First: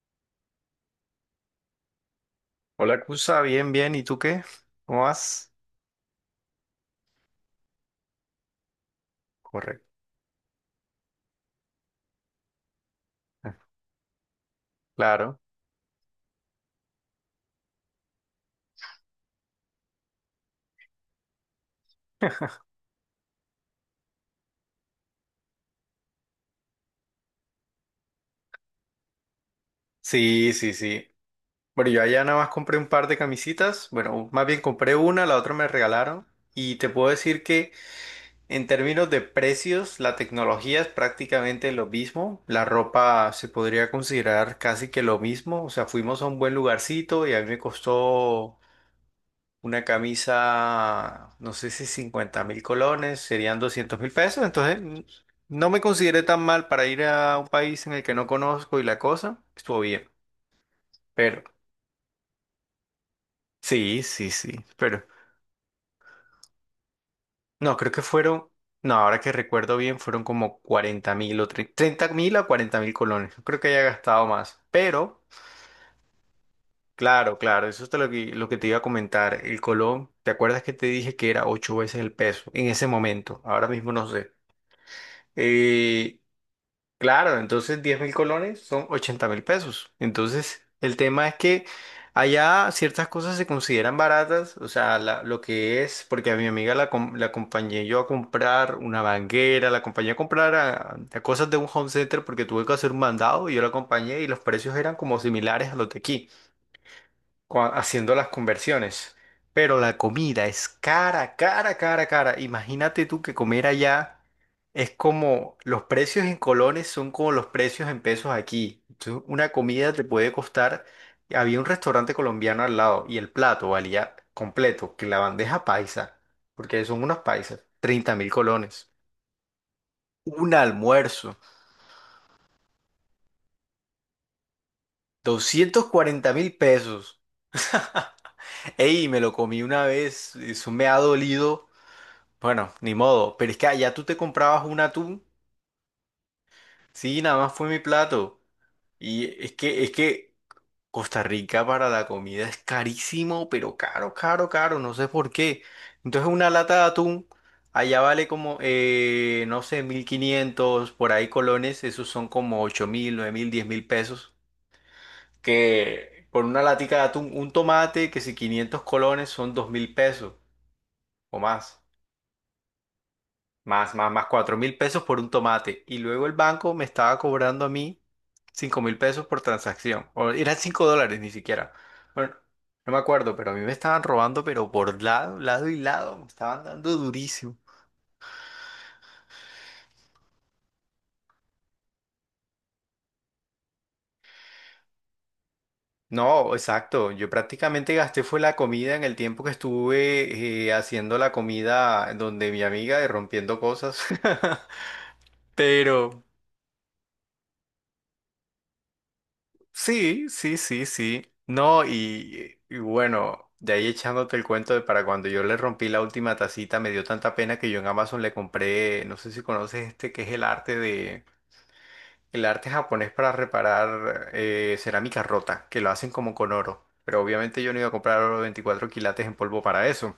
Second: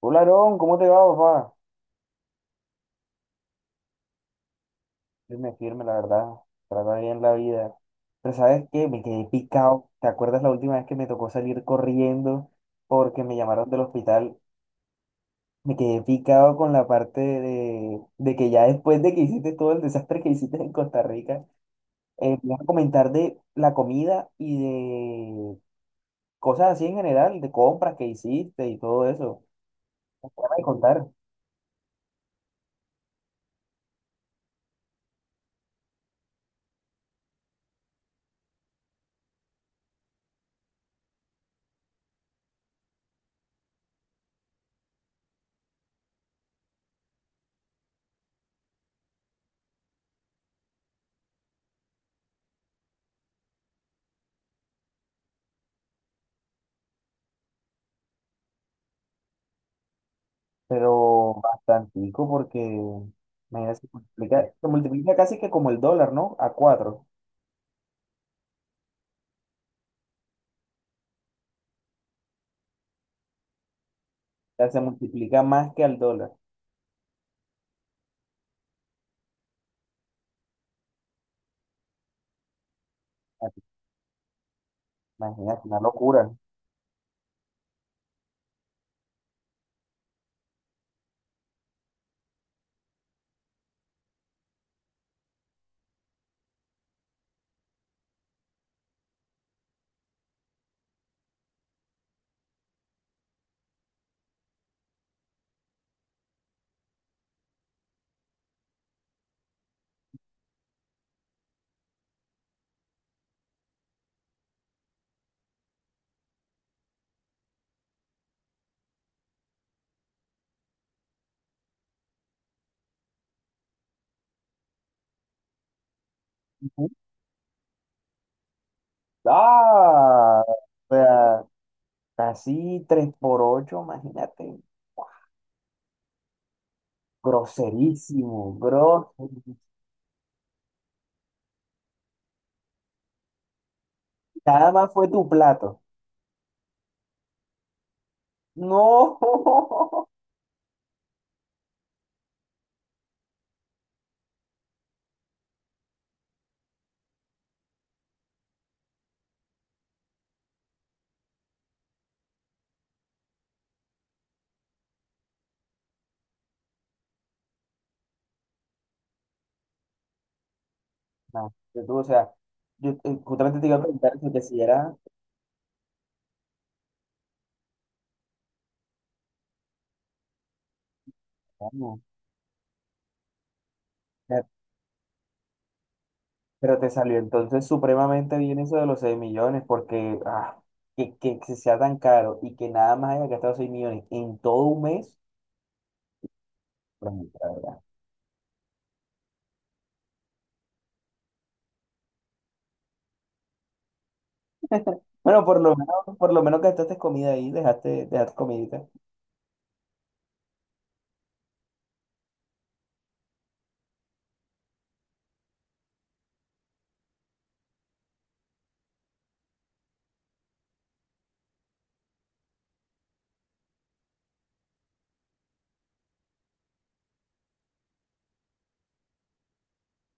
Hola, Aarón, ¿cómo te va, papá? Hola, Cusa, bien, bien. ¿Y tú qué? ¿Cómo vas? Firme, firme, la verdad. Trata bien la vida. Pero ¿sabes qué? Me quedé picado. Correcto. ¿Te acuerdas la última vez que me tocó salir corriendo porque me Ah, llamaron del hospital? claro. Me quedé picado con la parte de que ya después de que hiciste todo el desastre que hiciste en Costa Rica, me ibas a comentar de la comida y de cosas así en general, de compras que hiciste y todo eso. ¿Qué me Sí, vas a sí, sí. contar? Bueno, yo allá nada más compré un par de camisitas. Bueno, más bien compré una, la otra me regalaron. Y te puedo decir que en términos de precios, la tecnología es prácticamente lo mismo. La ropa se podría considerar casi que lo mismo. O sea, fuimos a un buen lugarcito y a mí me costó una camisa, no sé si 50.000 colones, serían 200.000 pesos. Entonces, no me consideré tan mal para ir a un país en el que no conozco y la cosa estuvo bien. Pero Pero, bastantico porque, imagínate, se sí, sí, multiplica, sí. se Pero, multiplica casi que como el dólar, ¿no? A cuatro. no, creo que fueron, no, ahora que recuerdo bien, fueron como 40.000 o 30.000 a 40.000 colones. No creo que haya gastado más. Ya se Pero, multiplica más que al dólar. claro, claro, eso es lo que, te iba a comentar. El colón, ¿te acuerdas que te dije que era ocho veces el peso en ese momento? Ahora mismo no sé. Imagínate, una Eh, locura. Claro, entonces 10.000 colones son 80.000 pesos. Entonces, el tema es que allá ciertas cosas se consideran baratas, o sea, lo que es, porque a mi amiga la acompañé yo a comprar una banguera, la acompañé a comprar a cosas de un home center porque tuve que hacer un mandado y yo la acompañé y los precios eran como similares a los de aquí haciendo las conversiones. Pero la comida es cara, cara, cara, cara. Imagínate tú que comer allá es como los precios en colones son como los precios en pesos aquí. Entonces, una comida te puede costar. Había un restaurante colombiano al lado y el plato valía completo, que la bandeja paisa, porque Ujú. son unos paisas, 30.000 colones. Ah, Un o almuerzo, sea, casi 3 por 8 imagínate. 240.000 pesos. Groserísimo, groserísimo. Ey, me lo comí una vez, eso me ha dolido. Bueno, ni modo, pero es que allá tú te comprabas Nada un más fue atún, tu plato. sí, nada más fue mi plato. No. Y es que, Costa Rica para la comida es carísimo, pero caro, caro, caro, no sé por qué. Entonces una lata de atún allá vale como, no sé, 1.500 por ahí colones, esos son como 8.000, 9.000, 10.000 pesos. Que por una latica de atún, un tomate, que si 500 colones son 2.000 pesos o No, más. tú, o sea, yo justamente te iba a Más, más, preguntar más, eso, que cuatro si mil era, pesos por un tomate. Y luego el banco me estaba cobrando a mí 5.000 pesos por transacción. O eran 5 dólares ni siquiera. vamos. Bueno, no me acuerdo, pero a mí me estaban robando, pero por lado, lado y lado. Me estaban Pero te dando salió durísimo. entonces supremamente bien eso de los 6 millones, porque Que sea tan caro y que nada más haya gastado 6 millones en todo un mes, No, exacto. pues, Yo la verdad. prácticamente gasté fue la comida en el tiempo que estuve haciendo la comida donde mi amiga y rompiendo cosas. Bueno, por lo menos, Pero, por lo menos gastaste comida ahí, dejaste comidita. sí, sí, sí, sí. No, y bueno, de ahí echándote el cuento de para cuando yo le rompí la última tacita, me dio tanta pena que yo en Amazon le compré, no sé si conoces este, que es el arte japonés para reparar cerámica rota, que lo hacen como con oro. Pero obviamente yo no iba a comprar oro de 24 quilates en polvo para eso.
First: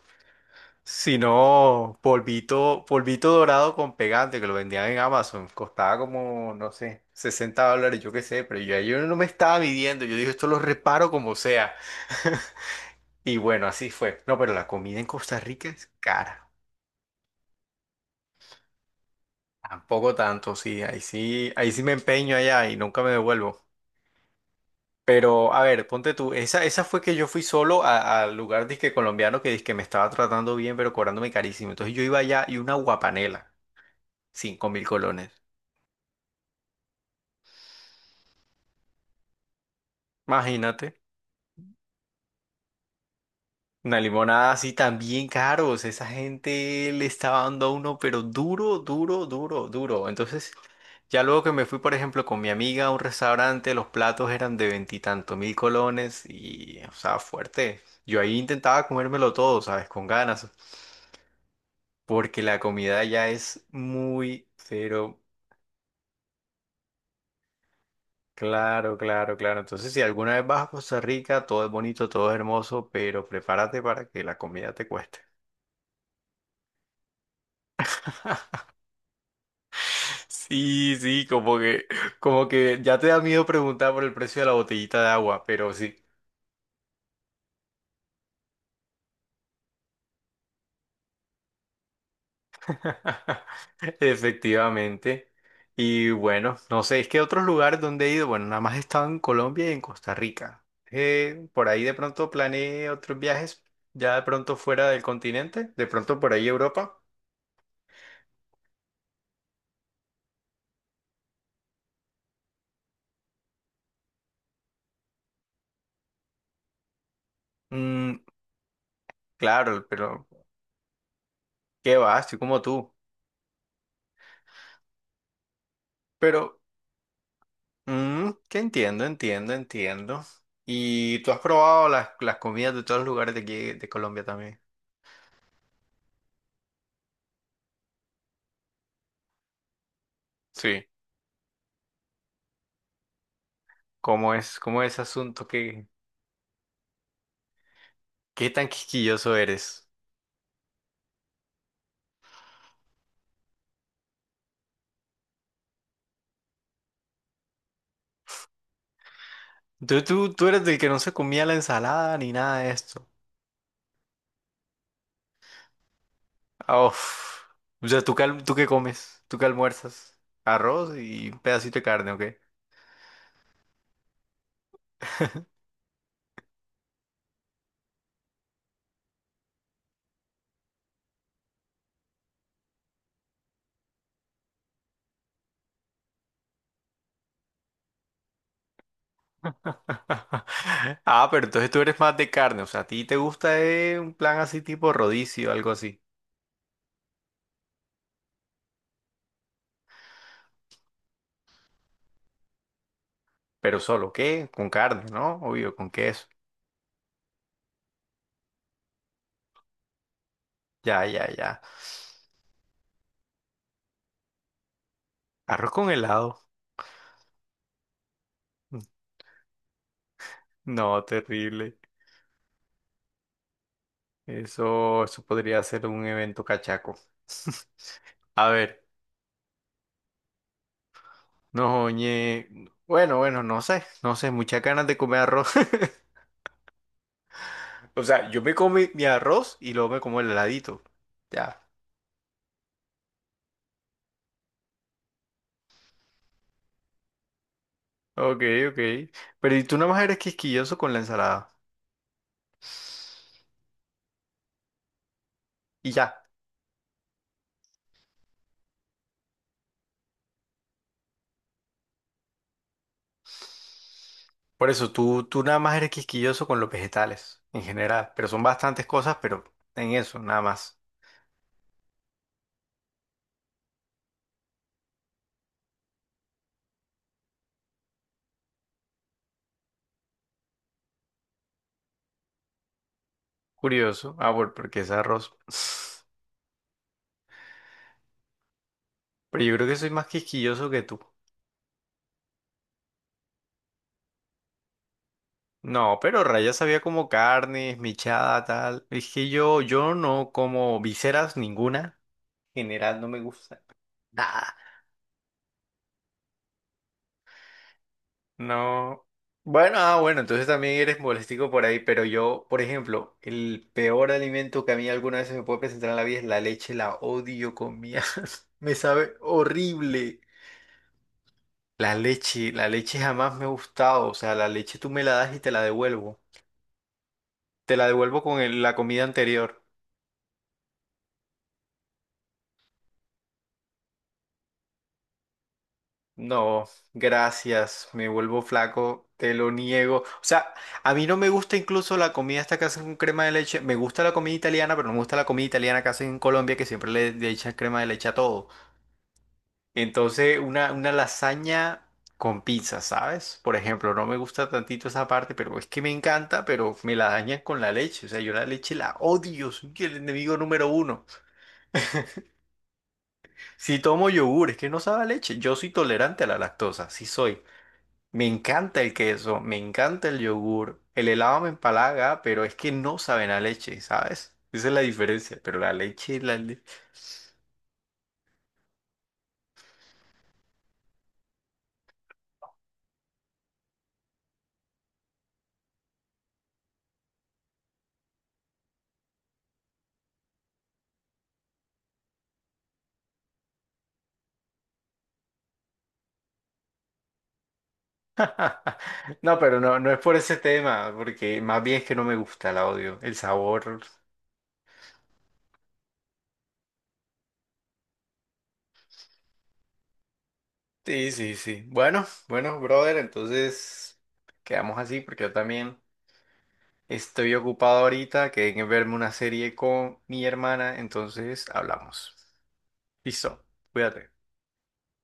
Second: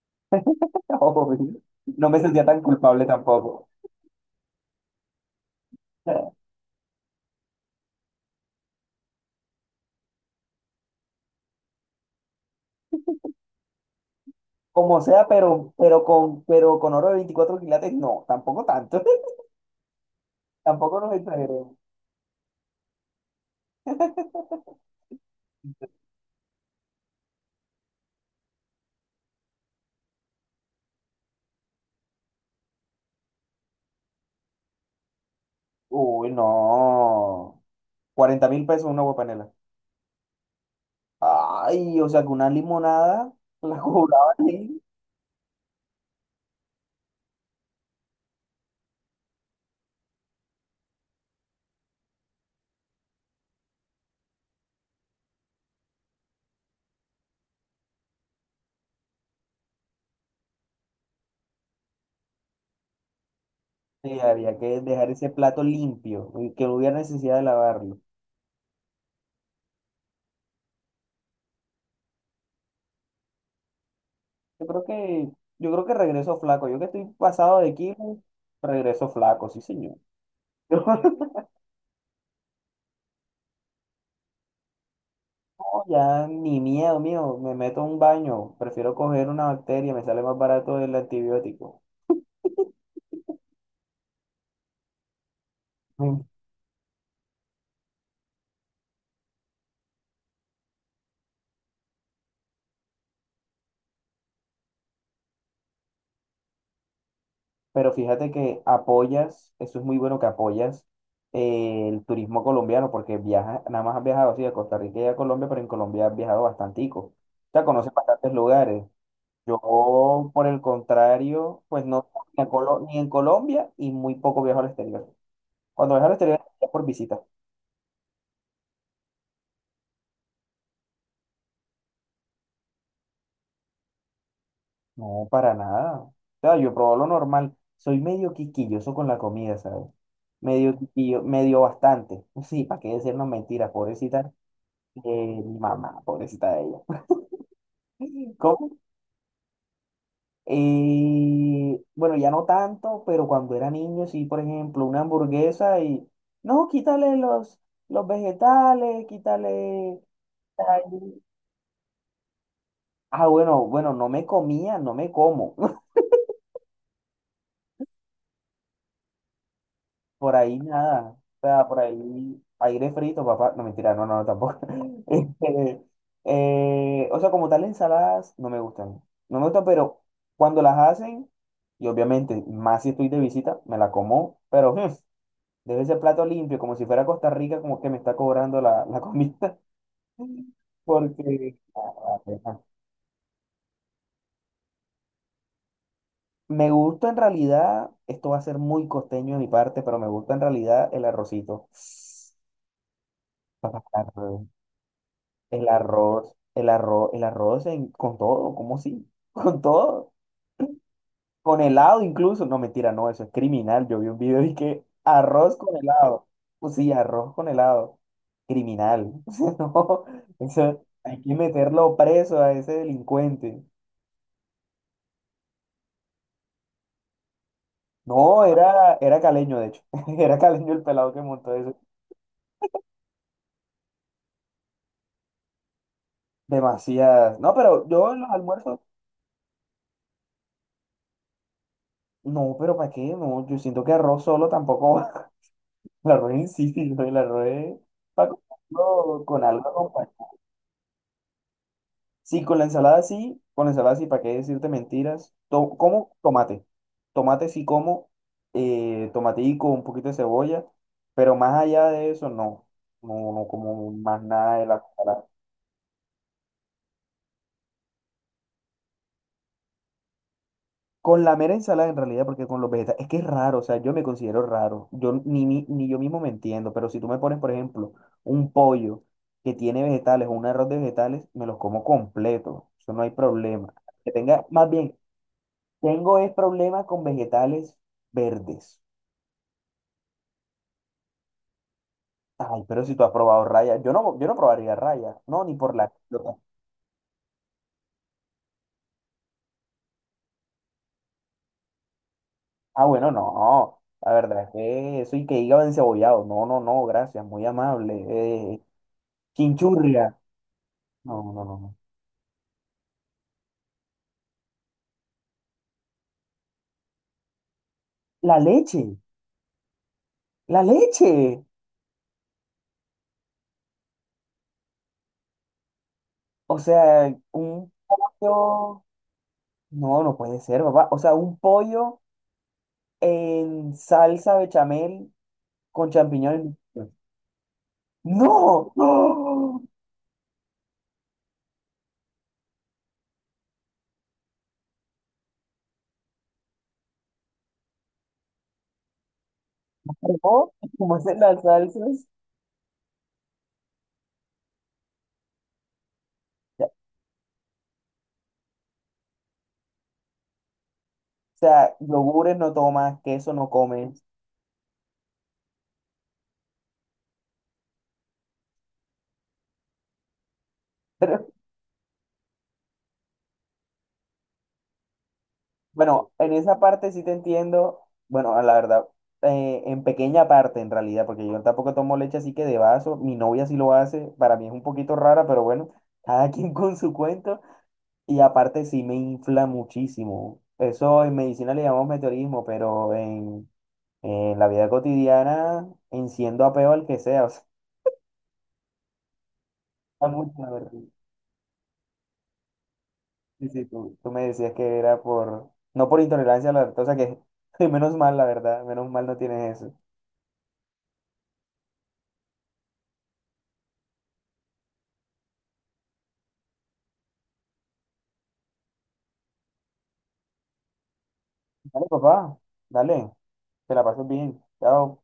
Si no, No me sentía tan polvito, culpable polvito tampoco. dorado con pegante que lo vendían en Amazon, costaba como, no sé, 60 dólares, yo qué sé, pero yo no me estaba midiendo, yo dije, esto lo reparo como sea. Y bueno, así fue. No, pero la Como comida en sea, Costa Rica pero, es pero con, cara. pero con oro de 24 quilates, no, tampoco tanto. Tampoco tanto, sí. Tampoco Ahí nos sí, ahí exageremos. sí me empeño allá y nunca me devuelvo. Pero, a ver, ponte tú. Esa fue que yo fui solo al lugar disque colombiano que me estaba tratando bien, pero cobrándome carísimo. Entonces yo iba allá y una guapanela, 5.000 colones. Uy, no. 40.000 pesos una agua panela. Imagínate, Ay, o sea, que una limonada la una cobraban limonada así ahí. también caros. Esa gente le estaba dando a uno, pero duro, duro, duro, duro. Entonces, ya luego que me fui, por ejemplo, con mi amiga a un restaurante, los platos eran de veintitantos mil colones y, o sea, fuerte. Yo ahí intentaba comérmelo todo, ¿sabes? Con ganas, porque la comida ya es Sí, muy, había que dejar pero ese plato limpio y que no hubiera necesidad de lavarlo. claro, claro, claro. Entonces, si alguna vez vas a Costa Rica, todo es bonito, todo es hermoso, pero prepárate para que la Yo comida creo te cueste. que, yo creo que regreso flaco. Yo que estoy pasado de kilos, regreso flaco, sí, señor. Sí, sí, como que, ya te da miedo preguntar por el precio de la botellita de agua, pero No, sí. ya ni miedo mío, me meto a un baño, prefiero coger una bacteria, me sale más barato el antibiótico. Efectivamente. Y bueno, no sé, es que otros lugares donde he ido, bueno, nada más he estado en Colombia y en Costa Rica. Por ahí de pronto planeé otros viajes, ya de pronto fuera del continente, de pronto por ahí Europa. Pero fíjate que apoyas, eso es muy bueno que apoyas el turismo colombiano, porque viajas, nada más has viajado así de Costa Rica y a Colombia, pero en Colombia has viajado bastantico. O sea, conoces Mm, bastantes lugares. claro, pero Yo, por el contrario, pues qué no, va, estoy ni, como tú. ni en Colombia y muy poco viajo al exterior. Cuando viajo al exterior Pero, es por visita. Que entiendo, entiendo, entiendo. ¿Y tú has probado las, comidas de todos los lugares de aquí, de Colombia también? No, para nada. O sea, yo probo lo normal. Soy medio quisquilloso con la comida, ¿sabes? Medio Sí. quisquillo, medio bastante. Sí, para qué decirnos mentiras, pobrecita. ¿Cómo es, ese asunto? Mi ¿Qué, mamá, pobrecita de ella. qué tan ¿Cómo? quisquilloso eres? Bueno, ya no tanto, pero cuando era niño, sí, por ejemplo, una hamburguesa y, no, quítale los vegetales, quítale... Tú eres del ay, que no se comía la ensalada ni nada de esto. Ah, bueno, bueno, no me comía, no me como. Ah, uf. O sea, tú qué comes? ¿Tú qué almuerzas? Por ahí Arroz nada. y un O sea, pedacito por de carne, ¿ok? ahí aire frito, papá. No, mentira, no, no, no, tampoco. Este, o sea, como tal, ensaladas no me gustan. No me gustan, pero cuando las hacen, y obviamente, más si estoy de visita, me la como, pero debe ser plato limpio, como si fuera Costa Rica, como que me está cobrando la, la comida. Ah, pero Porque entonces tú eres más de carne. O sea, ¿a ti te gusta un plan así tipo rodicio, algo así? me gusta en realidad, esto va a ser muy costeño de mi parte, pero me gusta en realidad el arrocito. Pero solo, ¿qué? Con carne, ¿no? El Obvio, con queso. arroz, el arroz, el arroz en- con todo, ¿cómo sí? Con todo, Ya, ya, con ya. helado incluso. No, mentira, no, eso es criminal. Yo vi un video y que arroz Arroz con con helado. helado. Pues sí, arroz con helado. Mm, Criminal. O sea, no, eso No, hay que terrible. meterlo preso a ese delincuente. Eso podría ser un evento cachaco. No, A ver, era caleño, de hecho. Era caleño el pelado que montó eso. no, oye. Bueno, bueno, no sé, no sé, muchas ganas de comer arroz. Demasiadas. No, pero O yo en los sea, yo me como almuerzos, mi arroz y luego me como el heladito. Ya. no, pero ¿para qué? No, yo siento que arroz solo tampoco La roé, sí, sí, soy la roé. Para Ok, ok. comerlo con Pero y algo tú nada más eres acompañado. quisquilloso con la ensalada. Sí, con la ensalada sí, con la ensalada sí, ¿para qué decirte mentiras? Y Como ya. tomate. Tomate sí como, tomatico, un poquito de cebolla, pero más allá de eso no. No, no como más nada de Por la eso, tú, ensalada. tú nada más eres quisquilloso con los vegetales en general, pero son bastantes cosas, pero en eso, nada más. Con la mera ensalada en realidad, porque con los vegetales, es que es raro, o sea, yo me considero raro, yo ni, ni yo mismo me entiendo, pero si tú me pones, por ejemplo, un pollo que tiene vegetales o un arroz de vegetales, me los como completo, eso no hay problema. Que Curioso. Ah, tenga, bueno, más porque es bien, arroz. tengo es problema con vegetales verdes. Pero yo creo que soy más quisquilloso que tú. Ay, pero si tú has probado raya, yo no probaría raya, no, ni por la... No, pero Raya sabía como carnes, michada, tal. Es que yo no como viseras ninguna. En Ah, general no bueno, me gusta. no, la verdad es que eso y que hígado encebollado, no, no, no, gracias, muy amable. Eh, No. Bueno, ah, Chinchurria. bueno, entonces también eres No, no, no. molestico por No. ahí, pero yo, por ejemplo, el peor alimento que a mí alguna vez se me puede presentar en la vida es la leche, la odio con mi alma. La Me leche, sabe horrible. la leche. La leche jamás me ha gustado, o sea, la leche tú me la das y te la devuelvo. O sea, un Te la devuelvo con la pollo. comida anterior. No, no puede ser, papá. O sea, un pollo en salsa bechamel con champiñones. No, gracias, me vuelvo ¡No! flaco, te lo ¡No! niego. O sea, a mí no me gusta incluso la comida esta que hacen con crema de leche. Me gusta la comida italiana, pero no me gusta la comida italiana que hacen en Colombia, que siempre le echan crema de leche a todo. Entonces, ¿Cómo? una ¿Cómo hacen las lasaña salsas? con pizza, ¿sabes? Por ejemplo, no me gusta tantito esa parte, pero es que me encanta, O pero me la dañan con la leche. O sea, yo la leche la odio, soy el enemigo número uno. sea, yogures no tomas, queso no Si comes. tomo yogur, es que no sabe a leche. Yo soy tolerante a la lactosa, sí soy. Me encanta el queso, me encanta el yogur, el helado me empalaga, pero es que no saben a leche, ¿sabes? Esa es la diferencia, pero la Bueno, leche, en la esa leche. parte sí te entiendo. Bueno, a la verdad, en pequeña parte en realidad, porque yo tampoco tomo leche así que de vaso. Mi novia sí lo hace. Para mí es un poquito rara, pero bueno, cada quien con su cuento. Y aparte sí me infla muchísimo. Eso en medicina le llamamos meteorismo, pero en la vida cotidiana enciendo a peo al que sea. O sea, No, pero no, no es por ese mucho, la verdad. tema, porque más bien es que no me gusta, la odio, el Sí, sí, sabor. tú me decías que era por, no por intolerancia a la lactosa, que menos mal, la verdad, menos mal no tienes eso. Sí, sí, sí. Bueno, bueno, brother, entonces quedamos así, porque yo también estoy ocupado ahorita, que en verme una serie con mi hermana, entonces Dale, hablamos. papá, dale, Listo, que la pases cuídate. bien. Chao.